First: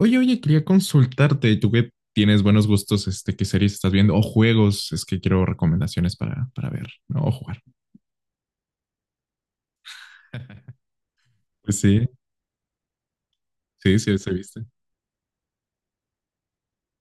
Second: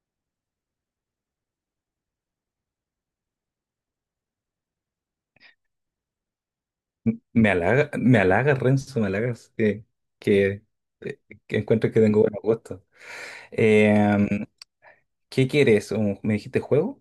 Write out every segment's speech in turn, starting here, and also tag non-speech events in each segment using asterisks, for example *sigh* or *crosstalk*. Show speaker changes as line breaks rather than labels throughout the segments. Oye, quería consultarte, tú que tienes buenos gustos, ¿qué series estás viendo? O juegos, es que quiero recomendaciones para ver, ¿no? O
Me
jugar.
halaga, me halagas, Renzo, me halagas que,
*laughs*
eh, que
Pues
encuentro que
sí,
tengo buen gusto.
sí, sí, se
Eh,
viste.
¿Qué quieres? ¿Me dijiste juego?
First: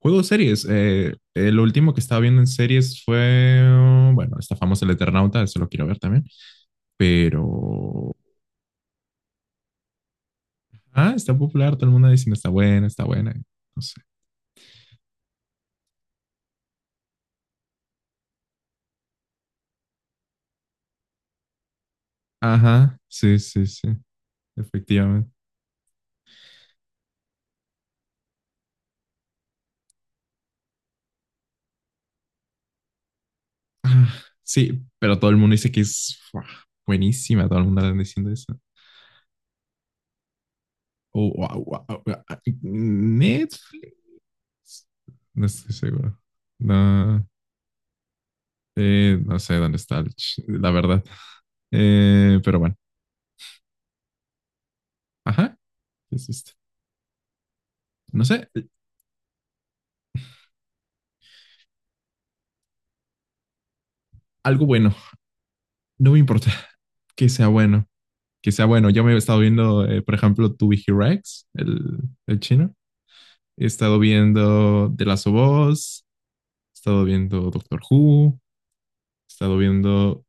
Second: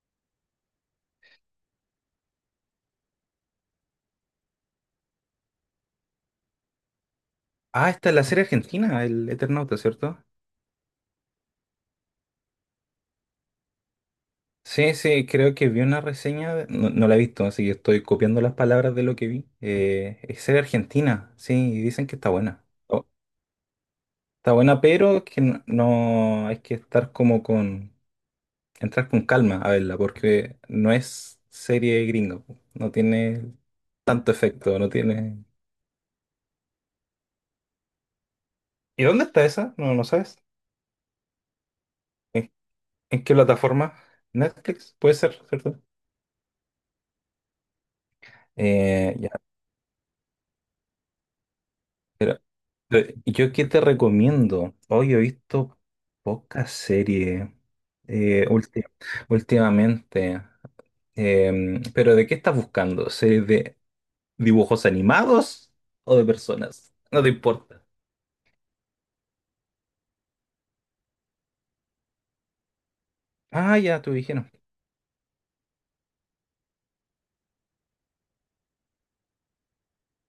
Juegos, series. Lo último que estaba viendo en series fue, oh, bueno, está famoso El Eternauta, eso lo quiero ver también,
Ah, esta
pero...
es la serie argentina, el Eternauta, ¿cierto?
Ah, está popular, todo el mundo diciendo está buena, no sé.
Sí, sí, creo que vi una reseña, no, no la he visto, así que estoy copiando las palabras de lo que vi. Es serie argentina, sí, y dicen que está buena.
Ajá,
Oh,
sí, sí, sí,
está buena, pero
efectivamente.
que hay que estar como entrar con calma a verla, porque no es serie gringa, po. No tiene
Ah,
tanto efecto,
sí,
no
pero todo el
tiene.
mundo dice que es... buah, buenísima, todo el mundo está diciendo eso.
¿Y dónde está esa? No, no sabes.
O, o- o- o- o-
¿En, en qué plataforma?
Netflix.
Netflix, puede ser,
No estoy
¿cierto?
seguro. No, eh,
Ya.
no sé dónde está, la verdad. Pero bueno,
¿Yo qué te recomiendo? Hoy he
ajá,
visto
¿qué es esto?
pocas series,
No
eh,
sé,
ulti- últimamente. Pero ¿de qué estás buscando? ¿Series de
algo
dibujos
bueno.
animados
No
o
me
de
importa *laughs*
personas? No
que
te
sea
importa.
bueno, que sea bueno. Yo me he estado viendo, por ejemplo, To Be Hero X, el chino. He
Ah,
estado
ya, tú dijeron.
viendo The Last of Us, he estado viendo Doctor Who, he estado viendo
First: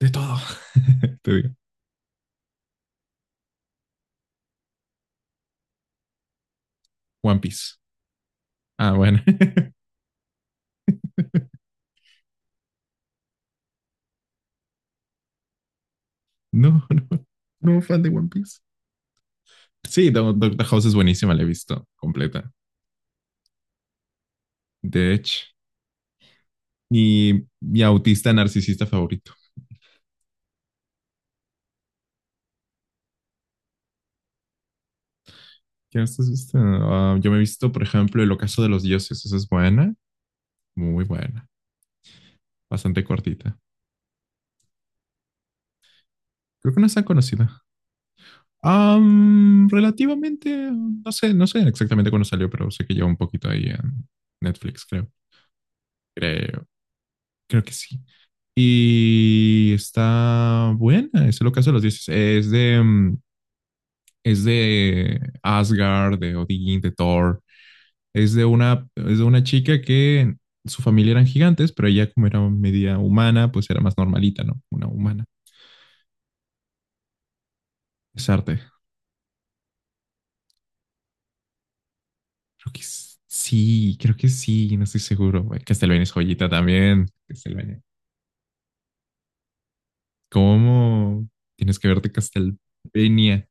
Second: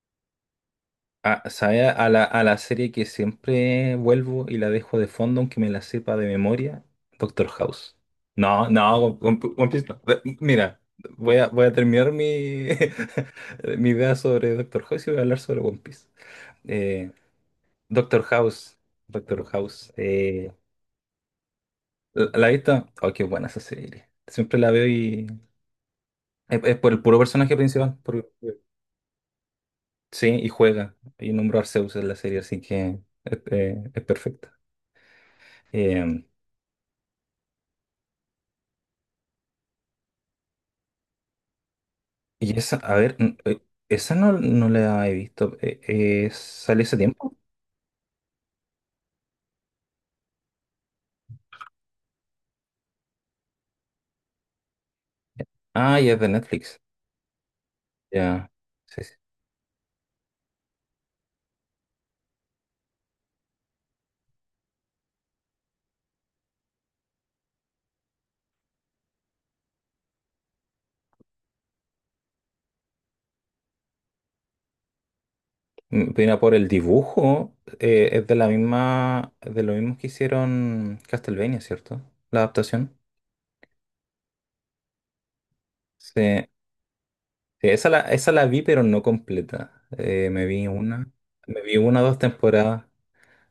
de todo. *laughs* Te digo,
¿Sabe? A la serie que siempre vuelvo y la dejo de fondo, aunque me la sepa de memoria,
One
Doctor
Piece.
House. No,
Ah,
no,
bueno.
One One
*laughs*
Piece no. Mira, voy a terminar mi, *laughs* mi idea sobre Doctor House y voy a hablar sobre One Piece.
No, no,
Eh,
no, fan de
Doctor
One Piece.
House, Doctor House.
Sí, Doctor House es buenísima, la he visto
La
completa.
he visto? Oh, qué buena esa serie. Siempre la veo
De
y
hecho,
es por el puro
y
personaje
mi
principal. Por-
autista narcisista favorito.
sí, y juega. Y nombro a Arceus en la serie, así que es perfecta.
¿Qué más
Eh,
has visto? Ah, yo me he visto, por ejemplo, El Ocaso de los Dioses. Esa es buena, muy buena,
Y esa, a
bastante
ver,
cortita.
esa no, no la he visto.
Creo que
¿Sale
no es
ese
tan
tiempo?
conocida. Relativamente, no sé, no sé exactamente cuándo salió, pero sé que lleva un poquito ahí en Netflix, creo.
Ah, ya es de
Creo,
Netflix.
creo que sí.
Ya. Sí, sí.
Y está buena, eso es lo que hace los dioses. Es de, es de Asgard, de Odín, de Thor. Es de una chica que su familia eran gigantes, pero ella como era media humana, pues era más normalita, ¿no? Una humana.
Mira, por el dibujo, es
Es
de la
arte.
misma, de lo mismo que hicieron Castlevania, ¿cierto? La
Creo que
adaptación.
sí, creo que sí, no estoy seguro, güey. Castlevania es joyita
Sí.
también.
Sí,
Castlevania.
esa la vi, pero no completa. Me vi una,
¿Cómo
me
tienes
vi
que
una o
verte
dos temporadas.
Castlevania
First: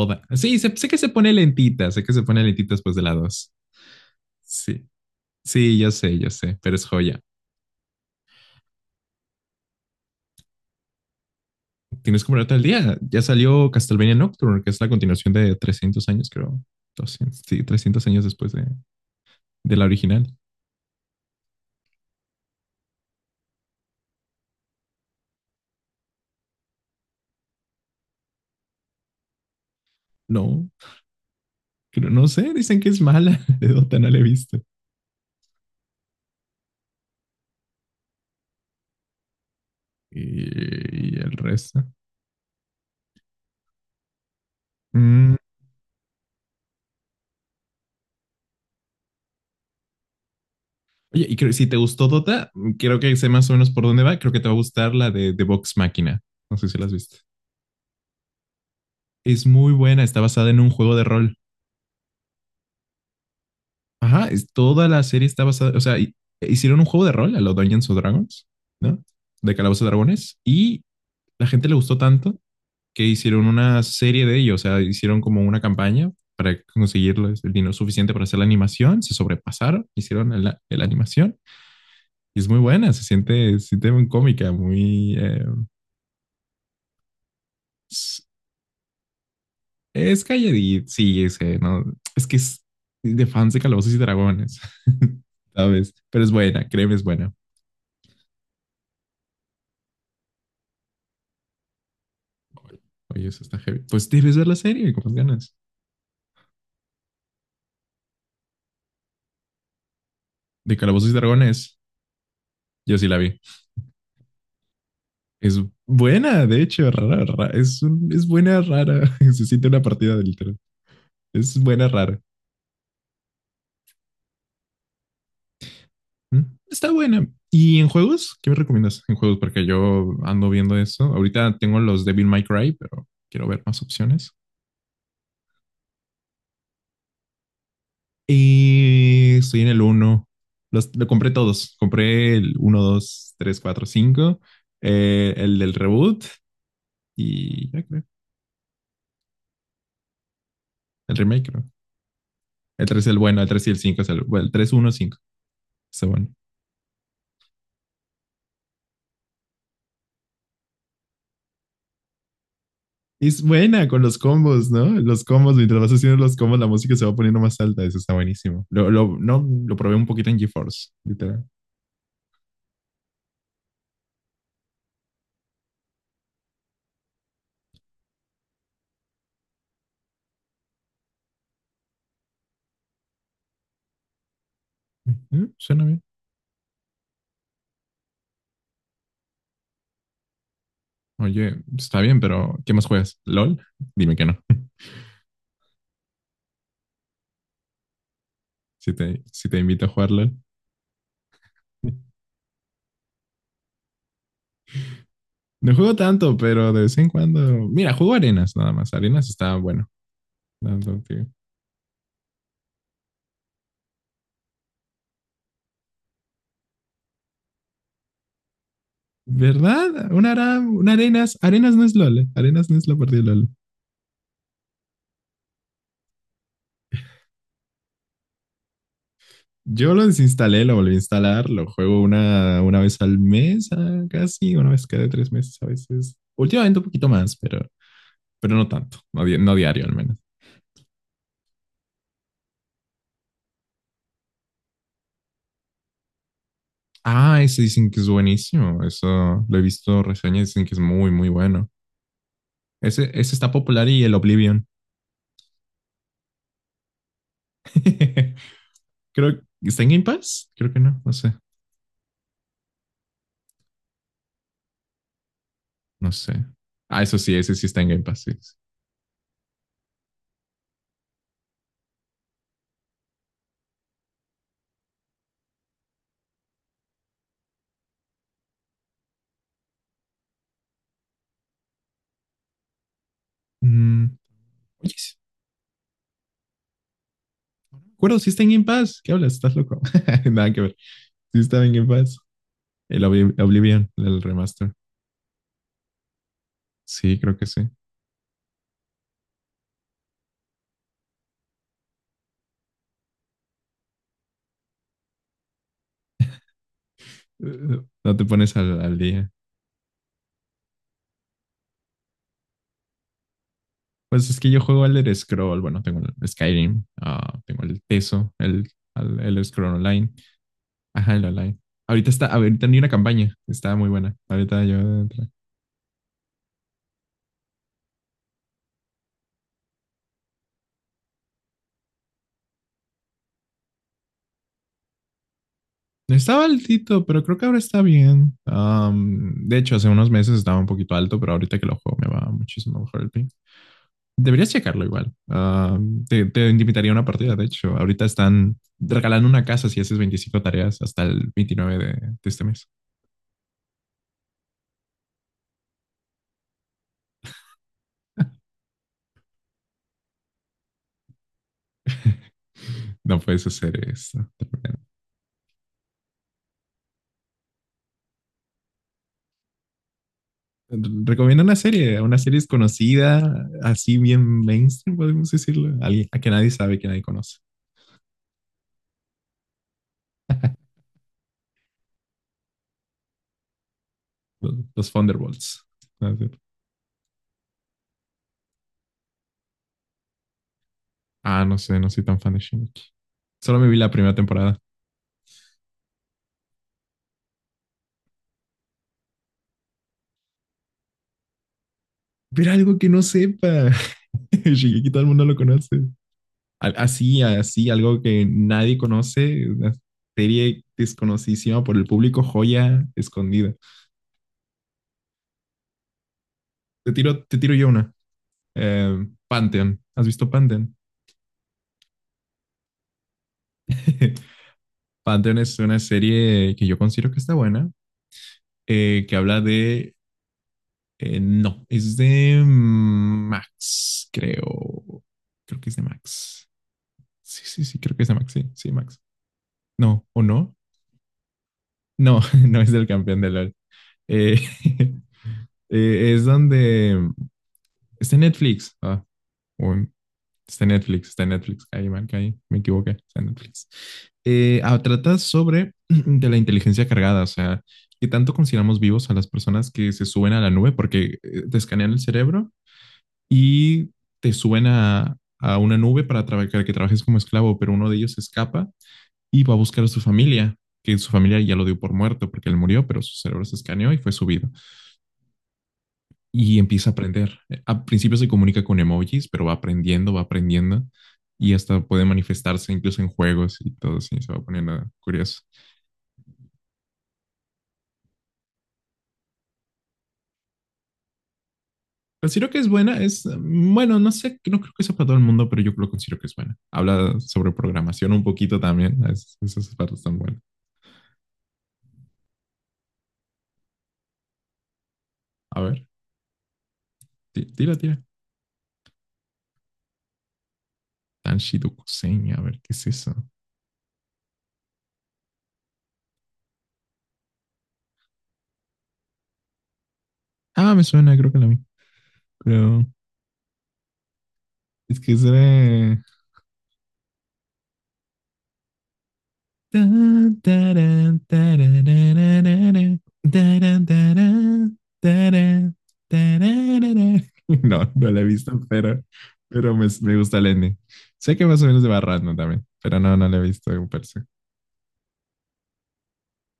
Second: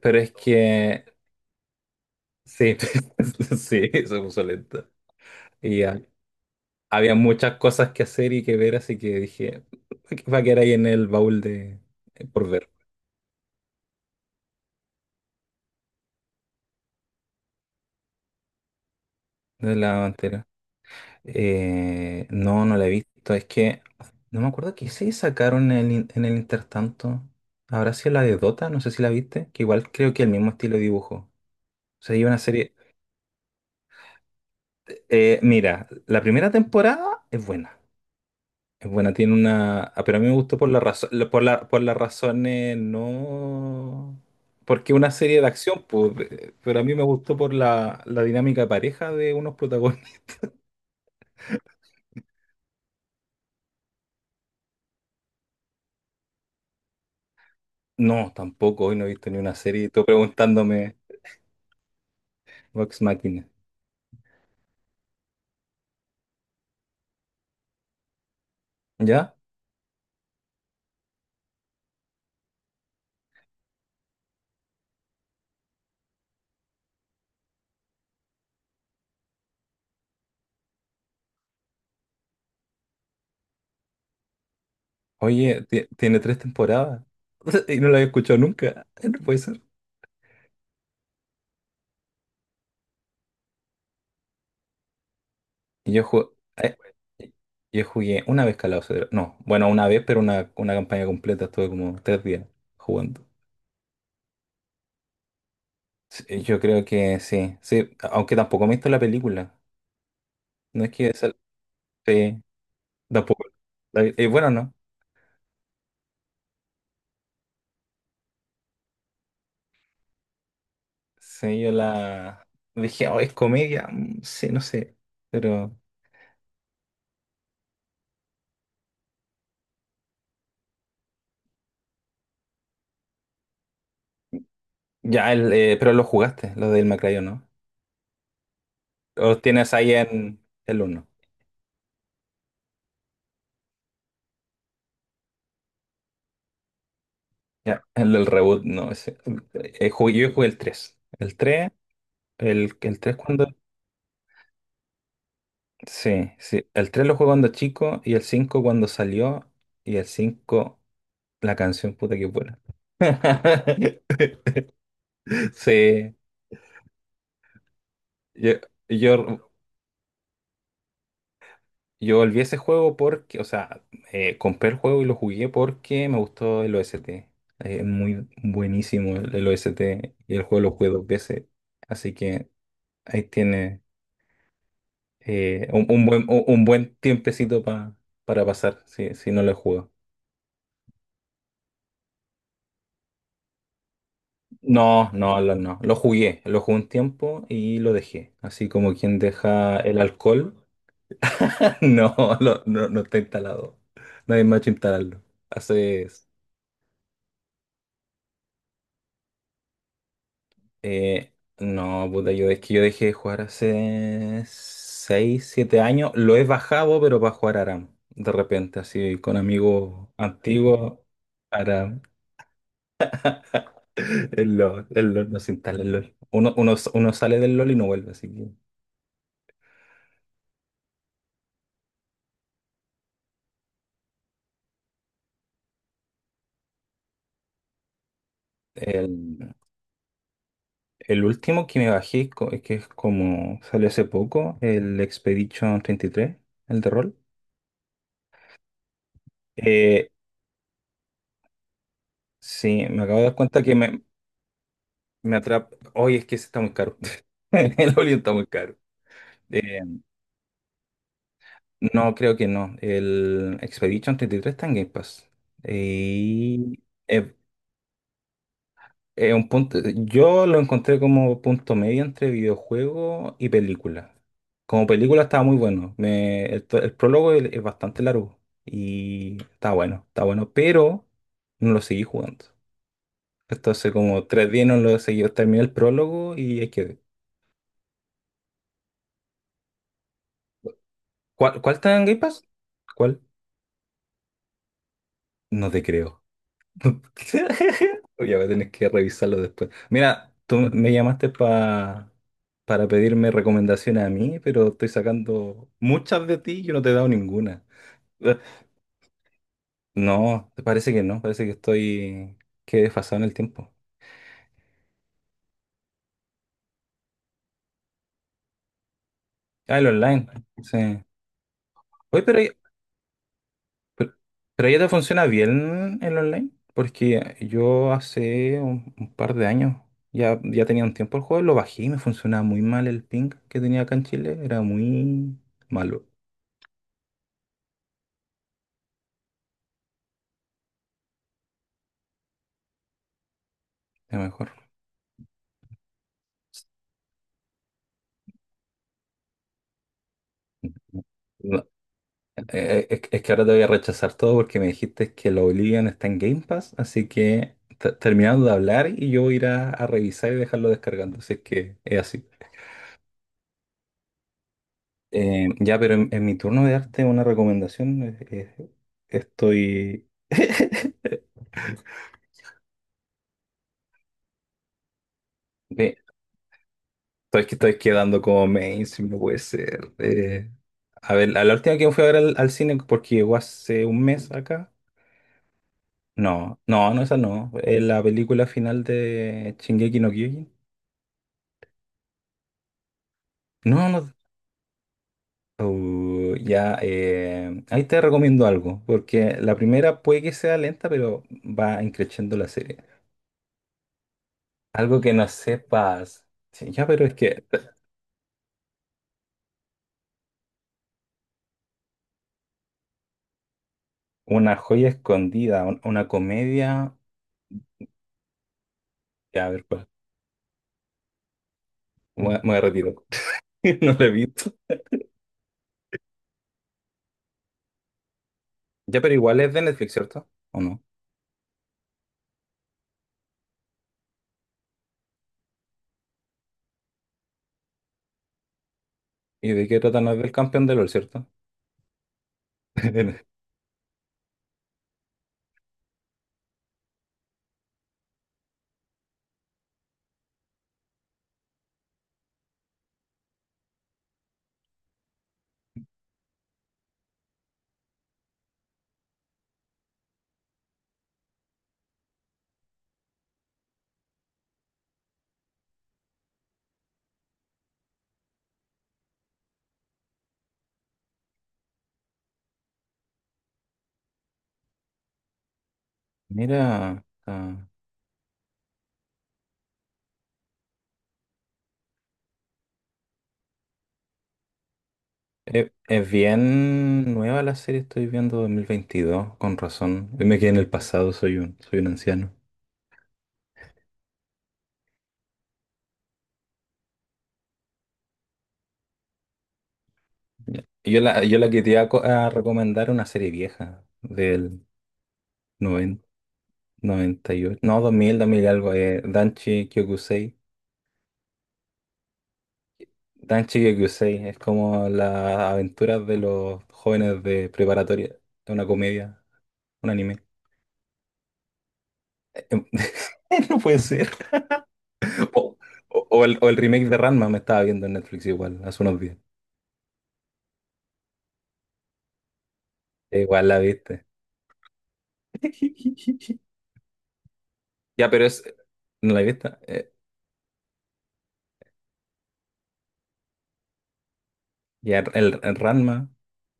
Pero es
Sí, sé que
que,
se pone lentita, sé que se pone lentita
sí,
después de la dos.
*laughs* sí, se puso
Sí.
lenta.
Sí,
Y ya.
ya sé, pero es
Había
joya.
muchas cosas que hacer y que ver, así que dije, va a quedar ahí en el baúl de,
Tienes que
por
ponerte al
ver,
día. Ya salió Castlevania Nocturne, que es la continuación de 300 años, creo. 200, sí, 300 años después de
de
la
la
original.
bandera. No, no la he visto. Es que no me acuerdo qué se sacaron en el intertanto. Habrá sido la de Dota, no sé si la viste, que igual creo que el mismo
No,
estilo de dibujo. O sea, hay
no
una
sé,
serie.
dicen que es mala. *laughs* De Dota no la he visto.
Mira, la primera temporada es buena. Es buena, tiene una. Pero a mí me gustó por la razón,
Y el
por
resto.
las razones no. Porque una
Mm,
serie de acción, pues, pero a mí me gustó por la dinámica de pareja de unos protagonistas. *laughs*
Oye, y creo, si te gustó Dota, creo que sé más o menos por dónde va. Creo que te va a gustar la de Vox Máquina. No sé si la has visto.
No, tampoco, hoy no he visto ni
Es
una
muy
serie.
buena,
Estoy
está basada en un juego
preguntándome
de rol.
Vox Machina.
Ajá, toda la serie está basada, o sea, hicieron un juego de rol a los Dungeons o Dragons, ¿no?
¿Ya?
De Calabozos y Dragones, y la gente le gustó tanto que hicieron una serie de ellos, o sea, hicieron como una campaña para conseguir el dinero suficiente para hacer la animación, se sobrepasaron, hicieron la animación, y es muy buena, se siente muy cómica, muy...
Oye, tiene tres temporadas. *laughs* Y no la había
es,
escuchado nunca. *laughs* No puede ser.
es calladita, sí, es, no, es que es de fans de Calabozos y Dragones, *laughs*
Y
¿sabes?
yo
Pero
jugué.
es buena, créeme, es buena.
Yo jugué una vez Calabozos. No, bueno, una vez, pero una campaña completa. Estuve como 3 días jugando.
Oye, eso está heavy. Pues debes ver la serie con más ganas.
Sí, yo creo que sí, sí, aunque tampoco me he visto la película.
De
No es
Calabozos y
que
Dragones.
sí,
Yo sí la vi.
tampoco. Bueno, no.
Es buena, de hecho, rara, rara. Es, es buena, rara. *laughs* Se siente una partida de literal. Es
Sí, yo
buena, rara.
la dije, oh, es comedia. Sí, no sé. Pero
¿Mm? Está buena. ¿Y en juegos? ¿Qué me recomiendas en juegos? Porque yo ando viendo eso. Ahorita tengo los Devil May Cry, pero quiero ver más opciones.
ya, pero lo jugaste, lo del Macrayo, ¿no? O
Y
los
estoy en
tienes
el
ahí
uno.
en el
Lo
uno.
compré todos. Compré el uno, 2, 3, 4, cinco, el del reboot. Y ya
Ya,
creo.
el del reboot, no. Yo jugué el tres
El
El
remake, creo.
tres el,
El
el
3 es
tres
el bueno,
cuando.
el 3 y el 5 es el, bueno, el 3, 1, 5. Está bueno.
Sí, sí. El 3 lo jugué cuando chico y el 5 cuando salió. Y el cinco. La canción puta que buena.
Y es buena con los
*laughs*
combos, ¿no? Los combos, mientras vas
Sí,
haciendo los combos, la música se va poniendo más alta. Eso está
yo,
buenísimo. Lo, no,
yo,
lo probé un poquito en GeForce, literal.
yo volví a ese juego porque, o sea, compré el juego y lo jugué porque me gustó el OST. Es muy buenísimo el OST y el juego lo jugué dos veces. Así que ahí tiene,
Suena
un,
bien.
un buen, un, un buen tiempecito, para pasar si no lo juego.
Oye, está bien, pero ¿qué más juegas? ¿LOL? Dime que no. *laughs*
No, no, no. Lo jugué un tiempo y lo dejé. Así
Si
como quien
te, si te
deja
invito a
el
jugar LOL.
alcohol. *laughs* No,
*laughs*
no, no está instalado. Nadie me ha hecho instalarlo.
No juego
Hace...
tanto, pero de vez en cuando. Mira, juego arenas nada más. Arenas está bueno. No, no,
eh, no, puta, yo es que yo dejé de jugar hace 6, 7 años. Lo he bajado, pero para jugar Aram. De repente, así con amigos
¿verdad? Una
antiguos.
arenas. Arenas no es
Aram.
LOL. Arenas no es la partida de LOL.
El LOL no se instala el LOL. Uno sale del LOL y no vuelve, así que...
Yo lo desinstalé, lo volví a instalar, lo juego una vez al mes, ah, casi, una vez cada 3 meses a veces. Últimamente un poquito más, pero no tanto, no, no
El,
diario al menos.
el último que me bajé, que es como salió hace poco, el Expedition 33, el de rol.
Ah, ese dicen que es buenísimo, eso lo he visto
Eh,
reseñas, dicen que es muy, muy bueno.
Sí, me
Ese,
acabo de
ese
dar
está
cuenta que
popular
me,
y el Oblivion.
me atrapa. Hoy es que ese está muy caro. *laughs* El Orion está
*laughs*
muy caro.
Creo,
Eh,
¿está en Game Pass? Creo que no, no sé,
no, creo que no. El Expedition 33 está en Game Pass.
no sé.
Y
Ah, eso
es,
sí, ese sí está en Game Pass, sí, sí.
es un punto. Yo lo encontré como punto medio entre videojuego y película. Como película estaba muy bueno. El prólogo es bastante largo. Y está bueno, está bueno. Pero no lo seguí jugando. Entonces,
Mm,
como 3 días no
oye,
lo
sí,
seguí. Terminé el prólogo y ahí quedé.
me acuerdo, sí está en Game Pass. ¿Qué hablas? ¿Estás loco? *laughs* Nada que ver. Sí
¿Cuál,
está en
cuál
Game
está en
Pass.
Game Pass?
El
¿Cuál?
Oblivion, el remaster.
No te creo. *laughs*
Sí, creo que sí.
Oye, voy a tener que revisarlo después. Mira, tú me llamaste para pedirme recomendaciones a mí, pero estoy sacando muchas de ti y yo no te he dado ninguna.
No te
Eh,
pones al, al día.
No, parece que no, parece que estoy, que he desfasado en el tiempo.
Pues es que yo juego Elder Scroll. Bueno, tengo el Skyrim, ah, tengo el Teso, el Elder Scroll
Ah, el
Online.
online. Sí.
Ajá, el online. Ahorita
Oye,
está,
pero
ahorita ni una campaña. Está muy buena. Ahorita
Pero
yo
ya te funciona
entré.
bien el online, porque yo hace un par de años ya tenía un tiempo el juego, lo bajé y me funcionaba muy mal el ping que tenía acá en Chile, era muy malo,
Estaba altito, pero creo que ahora está bien. De hecho, hace unos meses estaba un poquito alto, pero ahorita que lo juego me va muchísimo mejor el ping.
a
Deberías
mejor.
checarlo igual. Ah, te invitaría a una partida, de hecho. Ahorita están regalando una casa si haces 25 tareas hasta el
No,
29 de este mes.
es que ahora te voy a rechazar todo porque me dijiste que la Oblivion está en Game Pass, así que terminando de hablar y yo voy a ir a revisar y dejarlo descargando, así que es así.
No puedes hacer eso.
Ya, pero en mi turno de arte una recomendación, eh, estoy... *laughs*
Recomiendo una serie desconocida, así bien mainstream, podemos decirlo.
Sí,
Alguien, a que nadie sabe, que nadie conoce.
estoy quedando como mainstream, no puede ser. A ver, a la última que fui a ver al cine, porque llegó hace un mes
Los,
acá.
los Thunderbolts. Ah, sí.
No, no, no, esa no. La película final de Shingeki no Kyojin.
Ah, no sé, no soy tan fan de Shingeki. Solo me vi
No,
la
no.
primera temporada.
Ya, ahí te recomiendo algo, porque la primera puede que sea lenta, pero va increciendo la
Pero algo
serie.
que no sepa. *laughs* Shingeki todo
Algo
el
que
mundo
no
lo conoce.
sepas. Sí, ya, pero es
Así,
que
así, algo que nadie conoce, una serie desconocidísima por el público, joya escondida.
una joya escondida, una
Te
comedia.
tiro, te tiro yo una.
Ya, a ver,
Pantheon.
pues,
¿Has visto Pantheon?
me retiro. *laughs* No la he
*laughs*
visto.
Pantheon es una serie que yo considero que está buena,
Ya, pero
que habla
igual es de Netflix,
de...
¿cierto? ¿O no?
no, es de Max, creo. Creo que es de Max. Sí, sí, sí, creo que es de Max, sí, sí, Max.
¿Y de qué trata?
No,
No es
¿o
del
no?
campeón de LOL, ¿cierto?
No, *laughs* no es del campeón de
*laughs*
LOL. Eh, *laughs* es donde está en Netflix. Ah, o en- está en Netflix, está en Netflix. Ahí, man, ahí, me equivoqué. Está en Netflix. Trata sobre *clears throat* de la inteligencia cargada, o sea, qué tanto consideramos vivos a las personas que se suben a la nube porque te escanean el cerebro y te suben a una nube para para que trabajes como esclavo, pero uno de ellos escapa y va a buscar a su familia, que su familia ya lo dio por muerto porque él murió, pero su cerebro se escaneó y fue subido y empieza a
Mira,
aprender. Al principio se comunica con emojis, pero va aprendiendo y hasta puede manifestarse incluso en juegos y todo así, se va poniendo curioso.
es bien nueva la serie, estoy viendo 2022, con razón. Yo me quedé en el pasado, soy un anciano.
Considero que es buena, es, bueno, no sé, no creo que sea para todo el mundo, pero yo lo considero que es buena. Habla sobre programación un poquito también, es, esas partes están buenas.
Ya. Y yo la que te iba a recomendar una serie vieja del
A ver,
noventa, 98,
tira,
no,
tira.
2000, 2000 algo, Danchi Kyokusei.
Tanshido Kusein, a ver, ¿qué es eso?
Danchi Kyokusei es como las aventuras de los jóvenes de preparatoria, es una comedia, un anime.
Ah, me suena, creo que la vi,
Em-
pero
*laughs* No puede ser.
es que es
O,
de...
o el remake de Ranma me estaba viendo en Netflix igual, hace unos días.
*laughs*
Igual la viste. *laughs*
No, no
Ya,
la he
pero es.
visto,
¿No la viste?
pero me, me gusta el ending. Sé que más o menos de Barrando también, pero no, no la he visto en persona.
Ya, el Ranma.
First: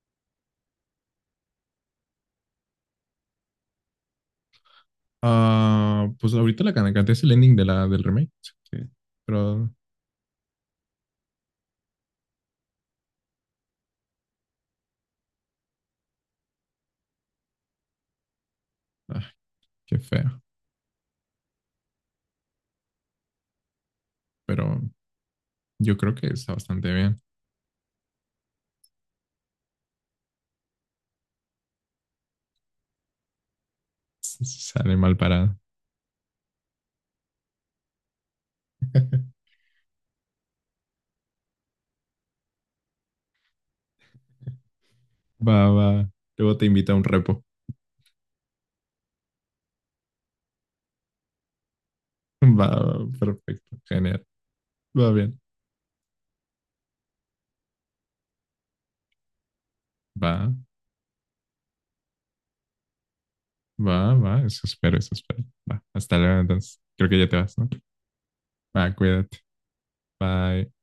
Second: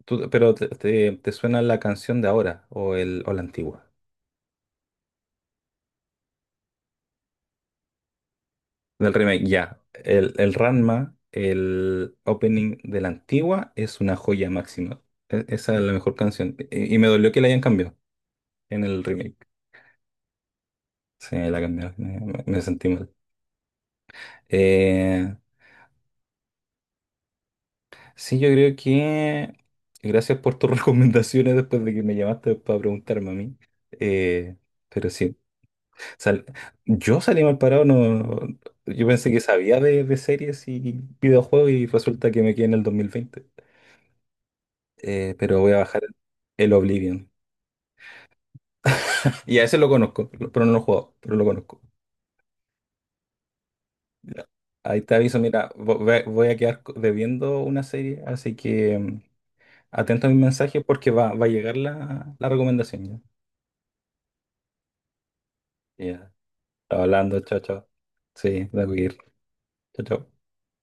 Pero te suena la canción de ahora o la antigua.
Ah, pues ahorita la canté es el ending de la, del remake, así que
Del remake,
pero
ya. El Ranma, el opening de la antigua, es una joya máxima. Esa es la mejor canción. Y me dolió que la hayan cambiado en el
ah,
remake.
qué feo.
Sí, la cambiaron. Me sentí mal.
Pero
Eh,
yo creo que está bastante bien.
Sí, yo creo que gracias por tus *laughs* recomendaciones después de que me llamaste para preguntarme a mí. Eh,
Sale
pero
mal
sí,
parado.
sal- yo salí mal parado, no, yo pensé que
*laughs*
sabía de series y videojuegos y resulta que me quedé en el 2020. Pero
Va,
voy a bajar
va. Luego te
el
invito a un
Oblivion.
repo.
Y a ese lo conozco, pero no lo he jugado, pero lo conozco.
*laughs* Va, va, perfecto, genial.
Ya. Ahí
Va
te aviso,
bien.
mira, voy a quedar debiendo una serie, así que atento a mi
Va,
mensaje porque va a llegar la recomendación ya.
va, va. Eso espero, eso espero. Va. Hasta
Ya.
luego, entonces. Creo que ya te
Hablando,
vas,
chao,
¿no?
chao. Sí,
Va,
tengo que ir.
cuídate.
Chao, chao.
Bye.